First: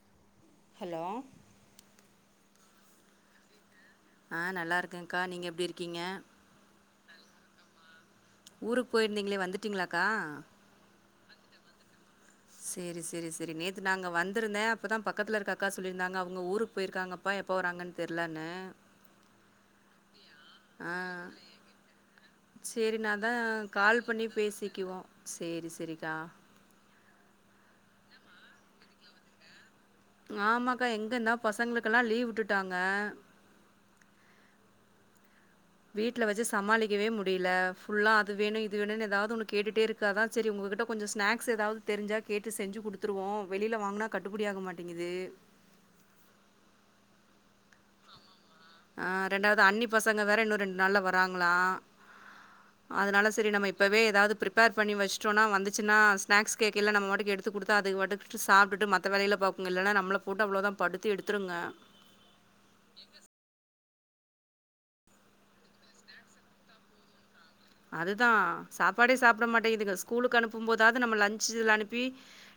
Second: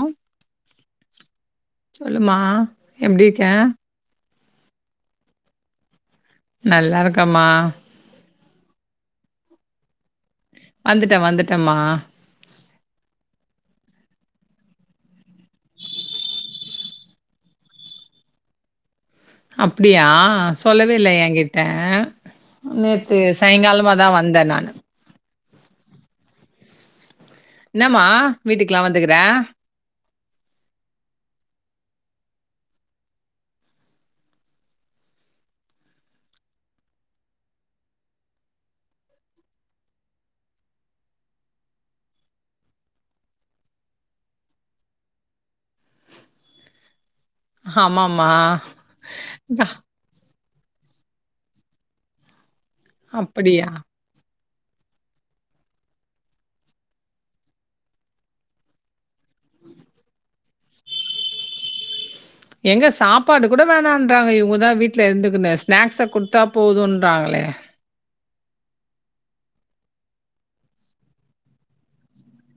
ஆ hello சொல்லுமா எப்டி இருக்கே ஆ நல்லாருக்ங்க்கா நீங்க எப்டி இருக்கீங்க நல்லா இருக்கமா ஊருக்கு போயிருந்தீங்களே வந்துட்டீங்களாக்கா வந்துட்டேன் வந்துட்டேம்மா சேரி சேரி சேரி நேத்து நாங்க வந்திருந்தேன் அப்பதான் பக்கத்துல இருக்க அக்கா சொல்லியிருந்தாங்க அவுங்க ஊருக்கு போயிருக்காங்க அப்பா எப்போ வராங்கன்னு தெர்லென்னே அப்டியா சொல்லவே ஆ இல்ல எகிட்ட சேரி நாதான் கால் பண்ணி நானு பேசிக்குவோம் சேரி சேரிக்கா என்னம்மா வீட்டுக்கெல்லாம் வந்துக்கற ஆமாக்கா எங்க இங்க பசங்களுக்கெல்லாம் லீவ் விட்டுட்டாங்க வீட்ல வச்சு சமாளிக்கவே முடில ஃபுல்லா அது வேணும் இது வேணும்னு ஏதாவது ஒன்னு கேட்டுட்டே இருக் க்கு அதான் சரி உங்ககிட்ட கொஞ்சோ ஸ்நாக்ஸ் ஏதாவது தெரிஞ்சா கேட்டு செஞ்சு கொடுத்துருவோம் வெளியில வாங்கனா கட்டுப்படி ஆக மாட்டேங்குது ஆமாம்மா ஆ ரெண்டாவது அ- அன்னி பசங்க வேற இன்னு ரெண்டு நாள்ல வராங்களா அதனால செரி அப்படியா நம்ம இப்பவே ஏதாவது பிரிப் பிப்பர் பண்ணி வச்சுடோம்னா வந்துச்சுா ஸ்நக்ஸ்கேக்கெல்ல நம்ம மாட்டுக்கு எடுத்து குடுத்தா அதுபாட்டு மத்த வேலயில பாக்கும் இங்க இல்லன்னா நமள போட்டு அவ்ளோ தான் படுத்தி எடுத்துருங்க எங்க சாப்பாடு கூட வேணான்றாங்க இவுங்கதான் வீட்ல இருந்துக்குன்னு ஸ்நாக்ஸ குடுத்தா போதுன்றாங்களே அதுதான் சாப்பாடே சாப்பிட மாட்டேங்குதுங்க ஸ்கூலுக்கு அனுப்பும் போதாவது நம்ம லன்சுல அனுப்பி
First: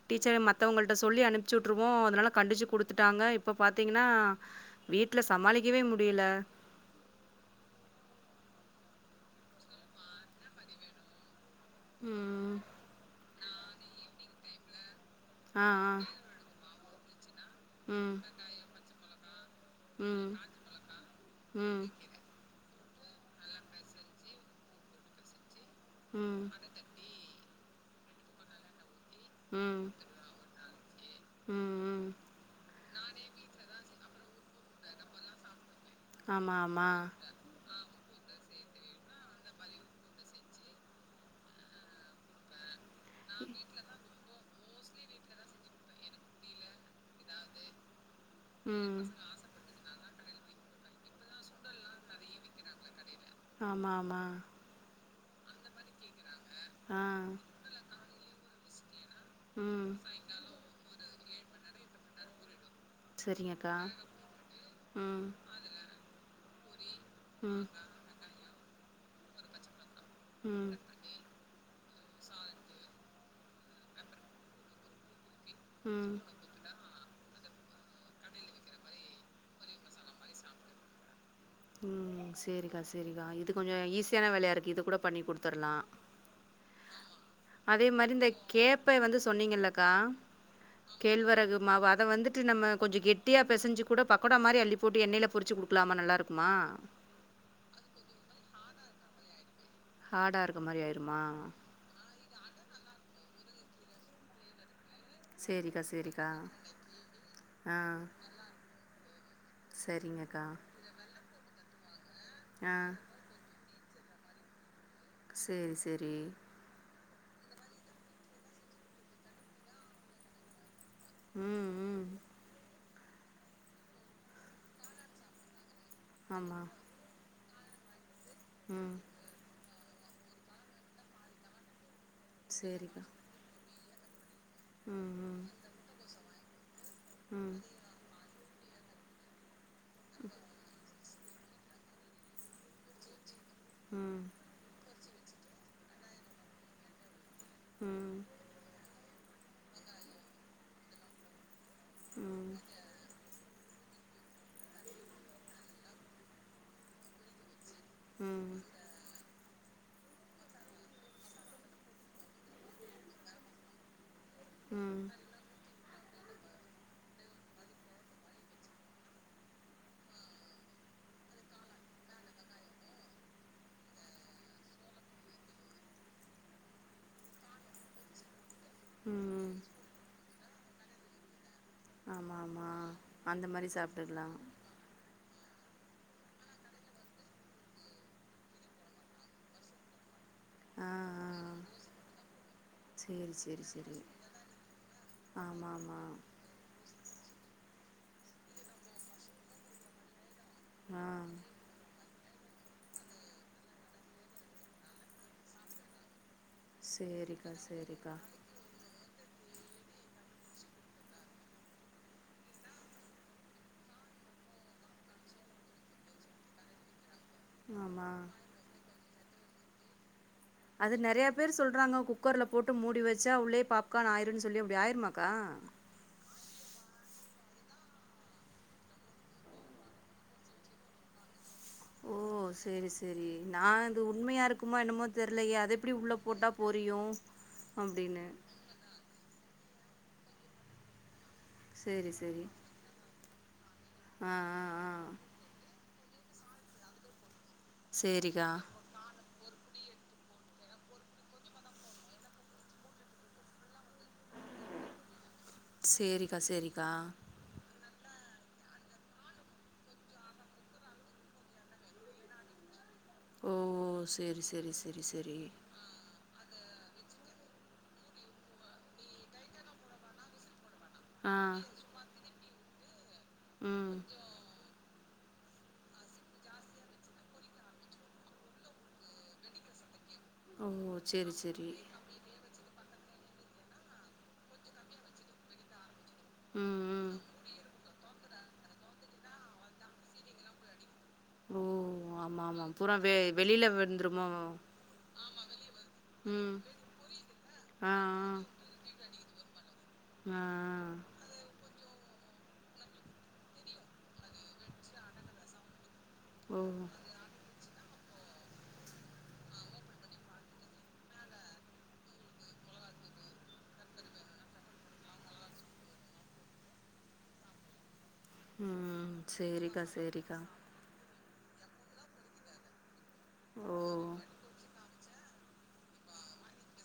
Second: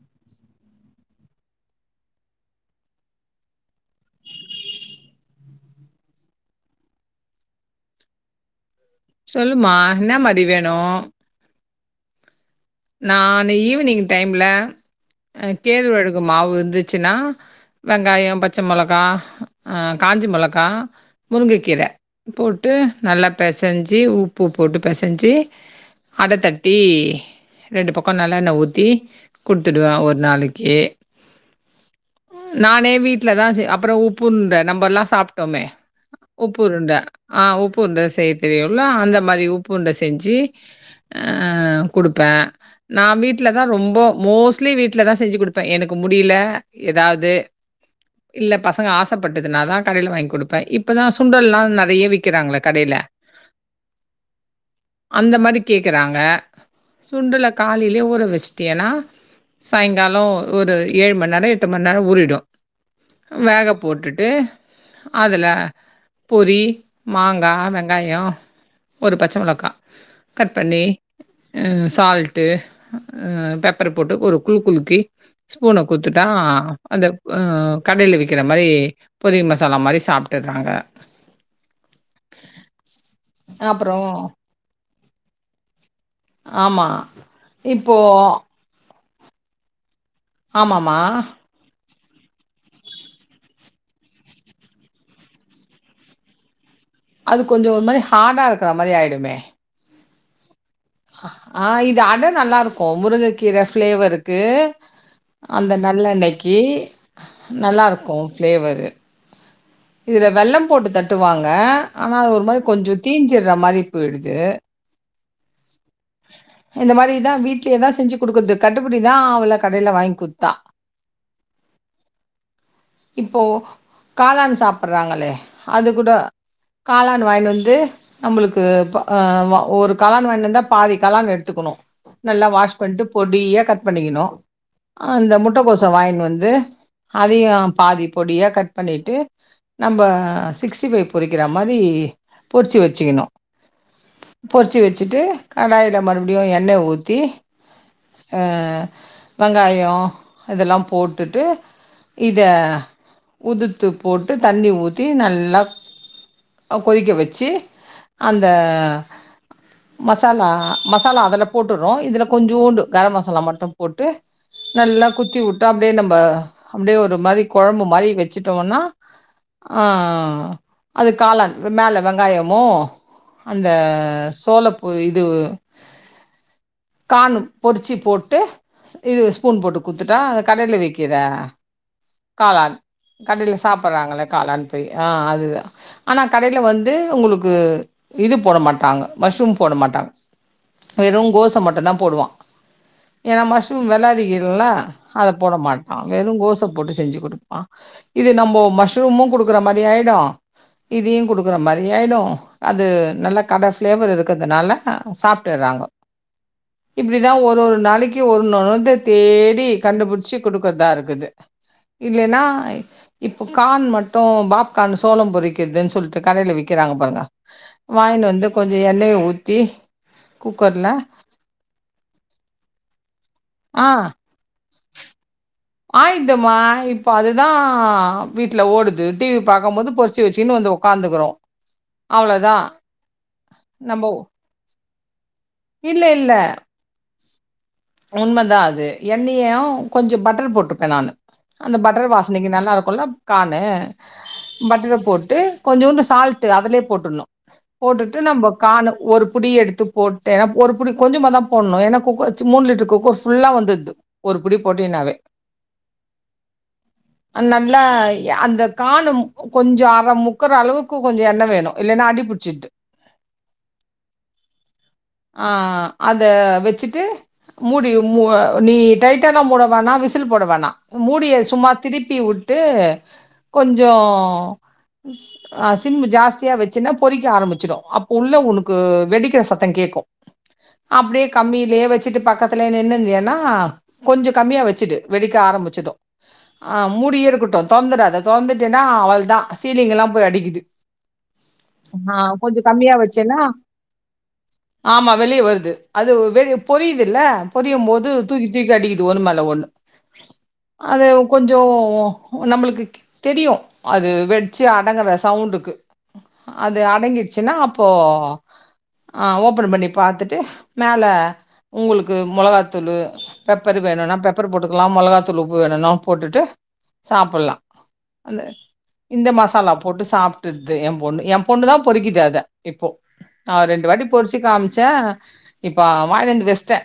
டீச்சர மத்தவங்கள்ட்ட சொல்லி அனுப்பிச்சுட்ருவோம் அதனால கண்டிச்சு குடுத்துட்டாங்க இப்போ பார்த்தீங்கன்னா வீட்ல சமாளிக்கவே முடில சொல்லுமா என்ன மாதி வேணும் ம் நான் ஈவினிங் டைம்ல அ ஆ, ஆ. கேழ்வழகு மாவு இருந்துச்சுனா ம். வெங்காயம் பச்சை மிளகா காஞ்சி ம். மிளகா ம். முருங்கக்கீர ம். போட்டு நல்லா பெசஞ்சு உ பூ போட்டு பசைஞ்சு ம். அடத்தட்டி ரெண்டு பக்கொ நல்லா எண்ண ஊத்தி கொத்துடுவேன் ஒரு நாளைக்கு ம்ம் நானே வீட்ல தா செ அப்புறம் உப்பு உண்ட நம்ப எல்லா சாப்ட்டோமே ஆமா உப்பு ஆமா உருண்ட. ஆ உப்பு உண்ட செய்ய தெரியும்ல அந்த மாதிரி உப்பு உண்ட செஞ்சு கொடு ப்ப நா வீட்டுல தான் ரொம்ப மோஸ்ட்லி வீட்ல தான் செஞ்சு கொடுப் ப எனக்கு முடியல எதாது இல்ல பசங்க ம் ஆசப்பட்டதுனாதான் கடையில வாங்கி் கொடுப்பேன் இப்பதான் சுண்டல்ல்லாம் நிறைய விக்கிறாங்களே கடையில ஆமா ஆம் மா அந்த மாதி கேக்குறாங்க ஆ சுண்டல காலையிலே ஊர வெச்ட்டியன்னா ம் சாயுங்காலம் ஒரு ஏழு மணி நேரம் எட்டு மணி நேரம் ஊறிடும் வேக சரிங்கக்கா போட்டுட்டு ம் அதுல பொரி மாங்கா ம் வெங்காயொ ஒரு பச்சைமிளகா கட் ம் பண்ணி அ சால்ட்டு அ பெப்பர் போட்டு ஒரு குலுக் குலுக்கி ஸ்பூன ம் கூத்துட்டா அந்த அ கடையில வக்கிற மாரி பொரி மசாலா மாரி சாப்ட்டுறாங்க ம் செரிக்கா செரிக்கா இது கொஞ்சம் அப்புறம் ஈஸியான வேலையா இருக்கு இது கூட பண்ணி கொடுத்துர்லாம் ஆமாம் அதே மாரி இந்த இப்போது கேப்பை வந்து சொன்னீங்களக்கா ஆமாம்மா கேழ்வரகு மாவு அத வந்துட்டு நம்ம கொஞ்ச கெட்டியா பெசஞ்சு கூட பக்கடோ மாரிஅள்ளி போட்டு எண்ணெயில பொறிச்சு குடுக்கலாம நல்லார்க் குமா அது கொஞ்சம் ஒரு மாரி ஹார்டா இருக்ற மாரி ஆயிடுமே ஹார்டா இருக்க மாரி ஆயி ஆ இது அட நல்லா இருக்கும் முருங்கை கீர ஃபிளேவர்க்கு அந்த சரிக்கா சரிக்கா நல்லெண்ணய்க்கு ஆ நல்லா இருக்கும் ஃப்ளேவரு இதில் சரிங்கக்கா வெள்ளம் போட்டு தட்டுவாங்க ஆனா அது ஒரு மாரி ஆ கொஞ்சம் தீஞ்சிற மாதிரி போயிடுது செரி செரி இந்த மாரிதா வீடலயே தா செஞ்சு கொடுக்குறது கட்டுப்படி தா ஆவல கடையில வாங்கி கொத்தா ம் ம் இப்போ காளான் சாப்புறாங்களே அது கூட ஆமா காளான் வாங்கின் வந்து நம்மளுக்கு ம் ப அ ஒரு காளான் வாங்கிட்டு வந்தா பாதிக் காளான் எடுத்துக்கணும் நல்லா வாஷ் சேரிக்கா பண்ட்டு பொடியா கட் பண்ணிக்கணும் ம் அந்த ம் முட்டக்கோச வாங்கின் வந்து ம் அதயும் பாதி பொடியா கட் பண்ணிட்டு நம்ம சிக்ஸ்டி ஃபைவ் பொரிக்கிற மாதி பொரிச்சு வச்சுக்கணும் உம் பொறிச்சி வச்சுட்டு கடாயில மறுபடியும் எண்ணை ஊத்தி ம் அ வெங்காயோ இதெல்லா போட்டுட்டு இத ம் உதுத் த்து போட்டு தண்ணி ஊத்தி நல்லா அ கொதிக்க வச்சு அந்த ம் மசாலா மசாலா அதுல போட்டுற்றோ இதுல கொஞ்சோண்டு கர மசாலா மட்டு போட்டு ம் நல்லா குத்தி உட்டு அப்டியே நம்ப அப்டியே ஒரு மாரி கொழம்பு மாரி வச்சுட்டோனா ஆ அது காளான் மேல வெங்காயமு அந்த சோலப்பூ இது காணு பொறிச்சி போட்டு இது ம் ஸ்பூன் போட்டு குத்துட்டா கடைல விக்கிற ஆமா ஆமா காளான் அந்த கடைல்ல மாரி சாப்பறாங்கள சாப்ட்டுக்கலா காளான் ப்ப அ அதுதா ஆனா கடையில வந்து உங்களுக்கு இது போட மாட்டாங்க மஷ்ரூம் போட மாட்டாங் ஆ வெறு ஆ கோச மட்டுதா போடுவா சேரி ஏ சேரி மஷ்ரூம் சேரி வெல அதிகல்ல அத போட ஆமா மாட்டா ஆமா வெறு கோச போட்டு செஞ்சு குடுப்பா இது நம்போ மஷ்ரூமு குடுக்குற மாரி ஆயிடு ஆ இதியூ குடுக்கற மாரியாய்டு அது நல்லா கட பிளேவர்ரு க்றதுனால சாப்ட்டறாங்க இப்படிதா சேரிக்கா ஒரு ஒரு சேரிக்கா நாளைக்கி ஒன்னு வந்து தேடி கண்டுபிச்சி குடுக்கதாருக்குது இல்லென்னா இப்ப கான் மட்டு பாப்கான் சோளோ பொரிக்கதுன் சொல்ட்டு கடையில விக்கறாங்க பாருங்க ஆமா வாங்ன்டு வந்து கொஞ்ச எண்ணய ஊத்தி குக்கர்ல அது நெறய பேரு சொல்றாங்க குக்கர்ல போட்டு மூடி வச்சா உள்ளே பாப்கார்ன் ஆயிருன் சொல்லி அப்டி ஆயிருமாக்கா ஆயீதூமா இப்ப அதுதா வீட்ல ஓடுது டி வி பாக்க போது பொரிசு வெச்சுன்னு வந்து ஒ க்காந்துக்குறோ ஓ செரி செரி நா இது நம்ப உண்மையா இருக்குமா என்னமோ தெர்லயே அதெப்டி இல்ல, உள்ள போட்டா பொ றியு உண்மதா அது எண்ணெயு கொஞ்ச பட்டரு போட்டுப்பே நானு அந்த சரி, பட்டர் சரி. வாசனக்கி நல்லாருக்குல்ல கான்னு ஆ ஆ பட்டரு ஆ. போட்டு கொஞ்சோண்டு சால்ட் அதுலே போட்டுன்னு போட்டுட்டு நம்ப சரிக்கா. கானு ஒரு புடி எடுத்து போட்டு ஒரு புடி கொஞ்சமாதா போட்னு ஏன்னா குக்கர்ச் மூணு லிட்டரு குக்கரு ஃபுல்லா வந்துது ஒரு புடி போட்டீனாவே சரிக்கா, சரிக்கா. அந்நம்லா ஏ அது காணும் கொஞ்ச அர முக்கற அளவுக்கு கொஞ்ச எண்ண வேணு இல்லன்னா அடிப்புச்சிட்து ஓ சேரி சேரி ஆ அத வெச்சுட்டு மூடி மூ நீ டைட்டானா மூடவேனா விசில் போடவேனா மூடிய ஆ. சும்மா திருப்பி உட்டு கொஞ்சோ ம். அ சிம் ஜாஸ்தியா வச்சின்னா பொறிக்க ஆரம்பிச்சிடு அப்ப உள்ள ஒனக்கு வெடிக் கிற சத்த கேக்கு ஓ! அப்டியே சரி, சரி. கம்மிலே வெச்சுட்டு பக்கத் தலே நின்னிந்தியனா கொஞ்ச கம்மியா வச்சுடு வெடிக்க ஆரம்பிச்துடு அ ம், ம். மூடியே இருக்கட்டு தொர்ந்தடாத தொர்ந்துட்டினா அவள்தா சீலிங்கல்லா போய் அடிக்குது ம் ஆ ஆமா கொஞ்சோ ஆமா புறா கம்மியா வெ வச்சேன்னா வெளில்ல வந்துருமோ ஆமா வெளியே வர்து அது ம். பொரியுதுல்ல பொரியு ஆ, போது ஆ. தூக்கி தூக்கி அடிக்குது ஒன்னு மேல ஒன் ஆ ஒ கொஞ்சோ நம்மளுக்கு தெ தெரியு அது வெட்ச்சு அடங்கற சவுண்டுக்கு ஓ! அது அடங்கிட்ச்ன்னா அப்போ ஆ ஓப்பன் பண்ணி பாத்துட்டு மேல உங்களுக்கு மொளகாத்தூளூ பெப்பரு வேணுனா பெப்பரு போட்டுக்கலா மொளகா தூள் உப்பு வேணுனாலு போட்டுட்டு சாப்புலா அந்த ம். இந்த மசாலா சரிக்கா, போட்டு சரிக்கா. சாப்ட்டு தே ஏ பொண்ணு ஏ பொண்ணு தா பொறிக்குது அத இப்போ ரெண்டு வாட்டி ஓ! பொறிச்சு காமிச்சே இப்ப வாயினந்து வெஸ்ட்டே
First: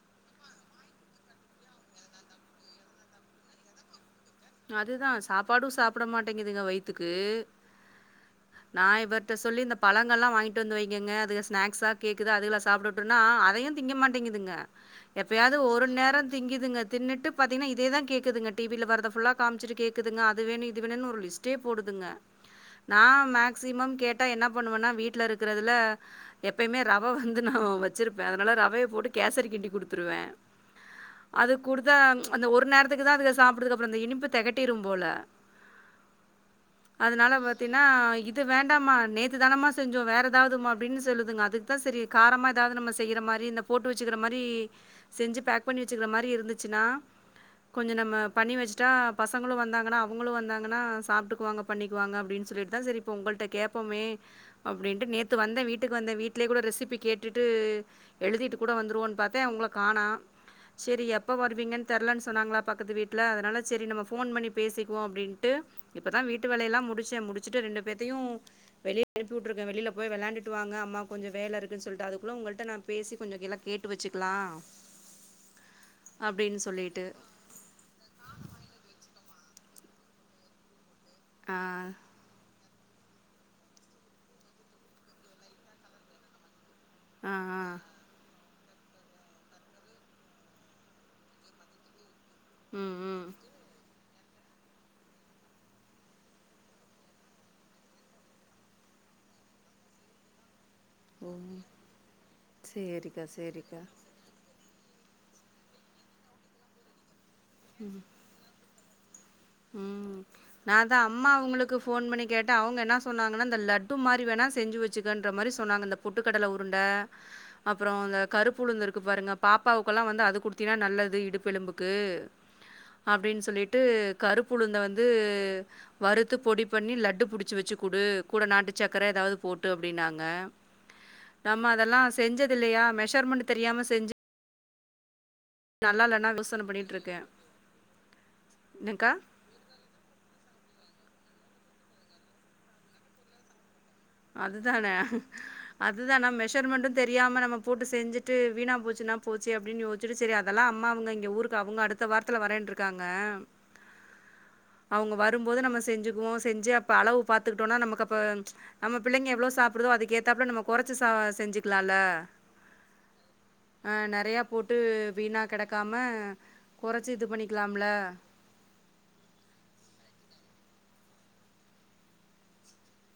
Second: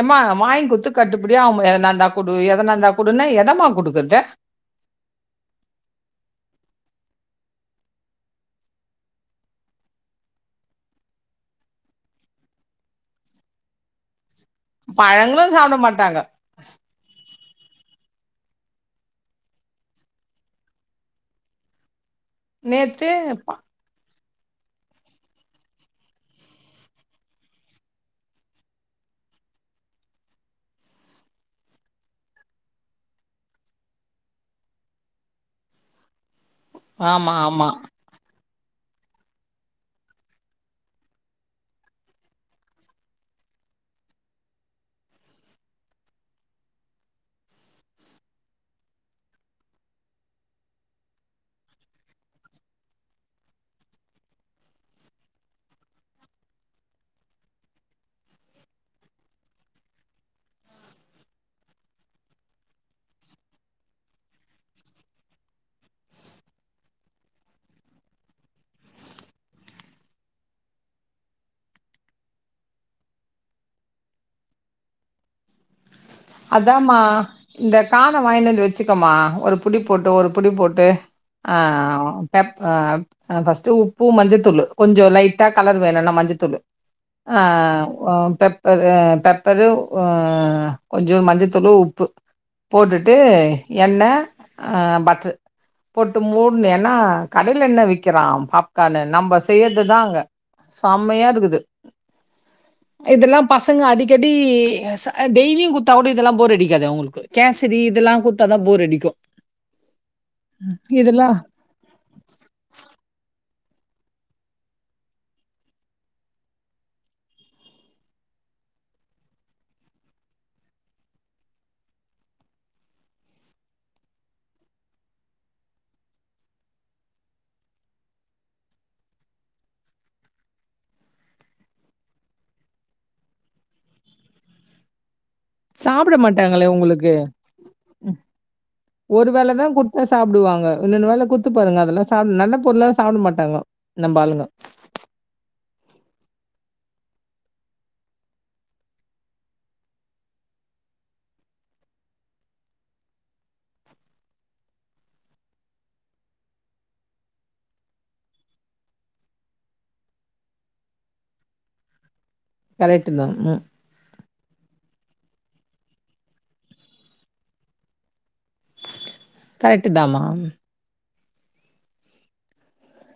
ஏமா வாங்கி குடுத்து கட்டுபடியா ஆவமா எதனாந்தா குடு எதனாந்தா குடுனா எதம்மா குடுக்குறது அதுதா சாப்பாடு சாப்பிட மாட்டேங்குதுங்க வயித்துக்கு நா இவர்ட்ட சொல்லி இந்த பழங்கல்லா வாங்கிட்டு வந்து வைங்கங்க அதுக ஸ்னாக்ஸா கேக்குது அதுகல சாப்ட இப்பனா அதையு திங்க மாட்டேங்குதுங்க பழங்களு எப்பயாவது சாப்ட ஒரு நேர மாட்டாங்க திங்கிதுங்க தின்னுட்டு பாத்திங்கன்னா இதேதா கேக்குதுங்க டிவில வர்றத ஃபுல்லா காமிச்சிட்டு கேக்குதுங்க அது வேணு இது வேணுனு ஒரு லிஸ்ட்டே போடுதுங்க நா நேத்து ப- மேக்சிமம் கே ட்டா என்ன பண்ணுவன்னா வீட்ல இருக்கிறதுல எப்பயுமே ரவ வந்து நான் வச்சிருப்பே அதனால ரவைய போட்டு கேசரி கிண்டி குடுத்துருவே அது குடுத்தா அந்த ஒரு நேரத்துக்கு தா அதுக சாப்பிடுதுக அப்புற அந்த இனிப்பு தெகட்டிரு போல ஆமா அதுனால ஆமா பாத்தீன்னா இது இது வேண்டாமா நேத்து தானமா செஞ்சோ வேற எதாவதுமா அப்டின்னு சொல்லுதுங்க அதுக்குதா சரி காரமா எதாவது நம்ம செய்யற மாரி இந்த போட்டு வச்சுக்கிற மாரி செஞ்சி பேக் பண்ணி வச்சுக்கிற மாரி இருந்துச்சுனா கொஞ்ச நம்ம பண்ணி வச்சிட்டா பசங்களு வந்தாங்கன்னா அவங்களு வந்தாங்கன்னா சாப்ட்டுக்குவாங்க பண்ணிக்குவாங்க அப்டின்னு சொல்லிட்டு தா சரி இப்போ உங்கள்ட்ட கேட்போமே அப்டின்ட்டு நேத்து வந்தே வீட்டுக்கு வந்தே வீட்டிலயே கூட ரெசிபி கேட்டுட்டு எழுதிட்டு கூட வந்துருவோன்னு பாத்தே உங்கள காணோ சேரி எப்ப வருவீங்கன்னு தெரலன்னு சொன்னாங்களா பக்கத்து வீட்ல அதனால செரி நம்ம ஃபோ ஃபோன் பண்ணி பேசிக்குவோ அப்படின்ட்டு இப்பதா வீட்டு வேலைய எல்லா முடிச்சேன் முடிச்சுட்டு ரெண்டு பேத்தையும் வெளிய அனுப்புட்டுருக்கே வெளில போய் விளையாண்டுட்டு வாங்க அம்மா கொஞ்ச வேலை இருக்கு சொல்ட்டே அதுக்குள்ள உங்கள்ட்ட நா பேசி கொஞ்ச கெல்ல கேட்டு வச்சிக்கலா அதாம்மா சொல்லிட்டு. இந்த கான வாங்கினந்து வச்சுக்கோமா ஒரு புடி போட்டு ஒரு புடி போட்டு ஆ பெப் அ ஃபர்ஸ்ட் உப்பு மஞ்சத்தூள் கொஞ்ச லைட்டா கலர் வேணுனா மஞ்சத்தூள் ஆ பெப்ப பெப்பரு உ கொஞ்சோ மஞ்சத்தூளு உப்பு ம், போட்டுட்டு ம். எண்ணெய் ஆ பட்டரு போட்டு மூடுணுயின்னா கடையில என்ன விக்கிறான பாப்கான்னு நம்ம செய்யறது தா அங்க செம்மையா ஓ! இருக்குது சரிக்கா, இதெல்லா பசங்க சரிக்கா. அடி க்கடி டெய்லியு குடுத்தா கூட இதெல்லாம் போர் அடிக்காது அவங்களுக்கு கேசரி இதெல்லா கு த்தாதா போர் அடிக்கு ம் நா தா இதெல்லா அம்மா அவுங்களு க்கு ஃபோன் பண்ணி கேட்டா அவுங்க என்ன சொன்னாங்கனா அந்த லட்டு மாரி வேணா செஞ்சி வச்சுக்கன்ற மாரி சொன்னாங்க பொட்டுக்கடல உருண்ட அப்புற இந்த கருப்பு உளுந்து இருக்கு பாருங்க பாப்பாவுக்குல்லா வந்து அது குடுத்தீனா நல்லது இடுப்பெலும்புக்கு அப்டின்னு சொல்லிட்டு கருப்பு உளுந்த வந்து வறுத்து பொடி பண்ணி லட்டு புடிச்சு வச்சு குடு கூட நாட்டு சக்கர எதாவது போட்டு அப்படின்னாங்க நம்ம அதெல்லா செஞ்சது இல்லையா மெஷர்மெண்ட் தெரியாம செஞ்சி சாப்பட இல்லன்னா யோசனை மாட்டாங்களே பண்ணிட்டு உங்களுக்கு இருக்கேன். என்னக்கா? ஒருவேளைதா குடு சாப்பிடுவாங்க இன்னொன்னு வேலை குடுத்து பாருங்க அதெல்லா சா நல்ல பொருளெல்லா சாப்பிட மாட்டாங்க நம்ப ஆளுங்க அதுதானே அதுதா நா மெசர்மென்ட் தெரியாம நம்ம போட்டு செஞ்சுட்டு வீணா போச்சுன்னா போச்சே அப்டின்னு யோசி சேரி சேரி அதெல்லா அம்மா அவங்க இங்க ஊருக்கு அவங்க அடுத்த வாரத்ல வரேன்ட் இருக்காங்க அவங்க வரும்போது நம்ம செஞ்சுக்வோ செஞ்சு அப்ப அளவு பாத்துக்கிட்டோனா நமக் அப்ப நம்ம பிள்ளைங்க எவ்ளோ சாப்டுதோ அதுக்கேத்தாப்ல நம்ம குறச்சி சா செஞ்சிக்கலால்ல கரெக்ட் தா ம் ஆ நெறையா போட்டு வீணாகிடக்காம கொறச்சி இது பண்ணிக்லாம்ல கரெட்டுதாம்மா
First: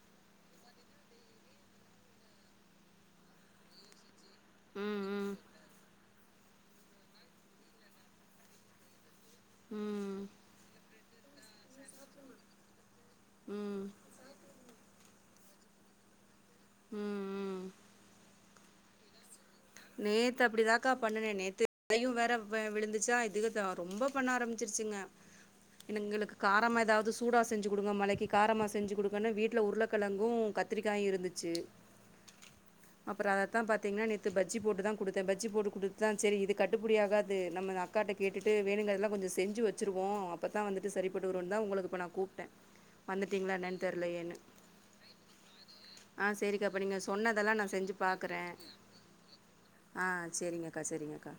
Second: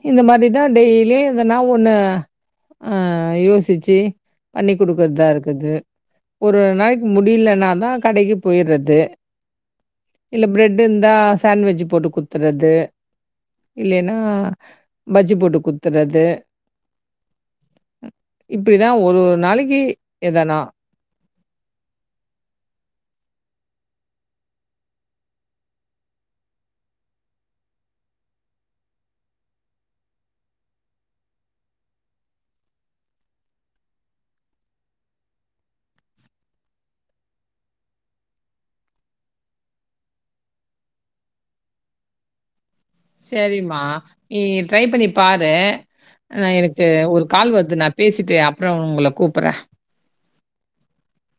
இந்த மாதிரி தா டெய்லியே எதனா ஒன்னு ஆ யோசிச்சு பண்ணி ம் கொடுக்கறதா ம் இருக்து ஒரு ஒரு நாளைக்கு முடிலனாதா கடைக்கு போயிட்றது ம் இல்ல பிரெட் இருந்தா சாண்ட்வெஜ் போட்டு குடுத்துறது ம் இல்லனா பஜ்ஜி போட்டு குடுத்றது ம் ம் இப்டிதா ஒரு ஒரு நாளைக்கு நேத்து எதனா. அப்டிதா அக்கா பண்ண நேத்து அதையு வேற வே விழுந்துச்சா இதுங்க ரொம்ப பண்ண ஆரம்பிச்சிருச்சுங்க எங்களுக்கு காரமா ஏதாவது சூடா செஞ்சு கொடுங்க மழைக்கு காரமா செஞ்சு கொடுங்க வீட்ல உருளக்கெழங்கு கத் திரிக்காயு இருந்துச்சு அப்றோ அதத்த பாத்தீங்கன நேத்து பஜ் ஜி போட்டு தா கொடுத்த பஜ்ஜி போட்டு கொடுத்த சேரி இது கட்டுபடியாகாது நம்ம அக்காட்ட கேட்டுட்டு வேணுங்கரதெல்ல கொஞ்ச செஞ்சு வச் சுருவோ அப்தா வந்துட்டு செரிப்பட்டு வருனுதா உங்களுக்கு இப்ப நா கூப்டே சேரிமா நீ ட்ரை பண்ணி பாரு ஆ சரிக்கா இப்போ எனக்கு நீங்க ஒரு கால் சொன்னதெல்லா வருது நா செஞ்சு பேசிட்டு பாக்குறே அப்றோ உங்கள கூப்பட்ற ஆ சேரிங்கக்கா சேரிங்கக்கா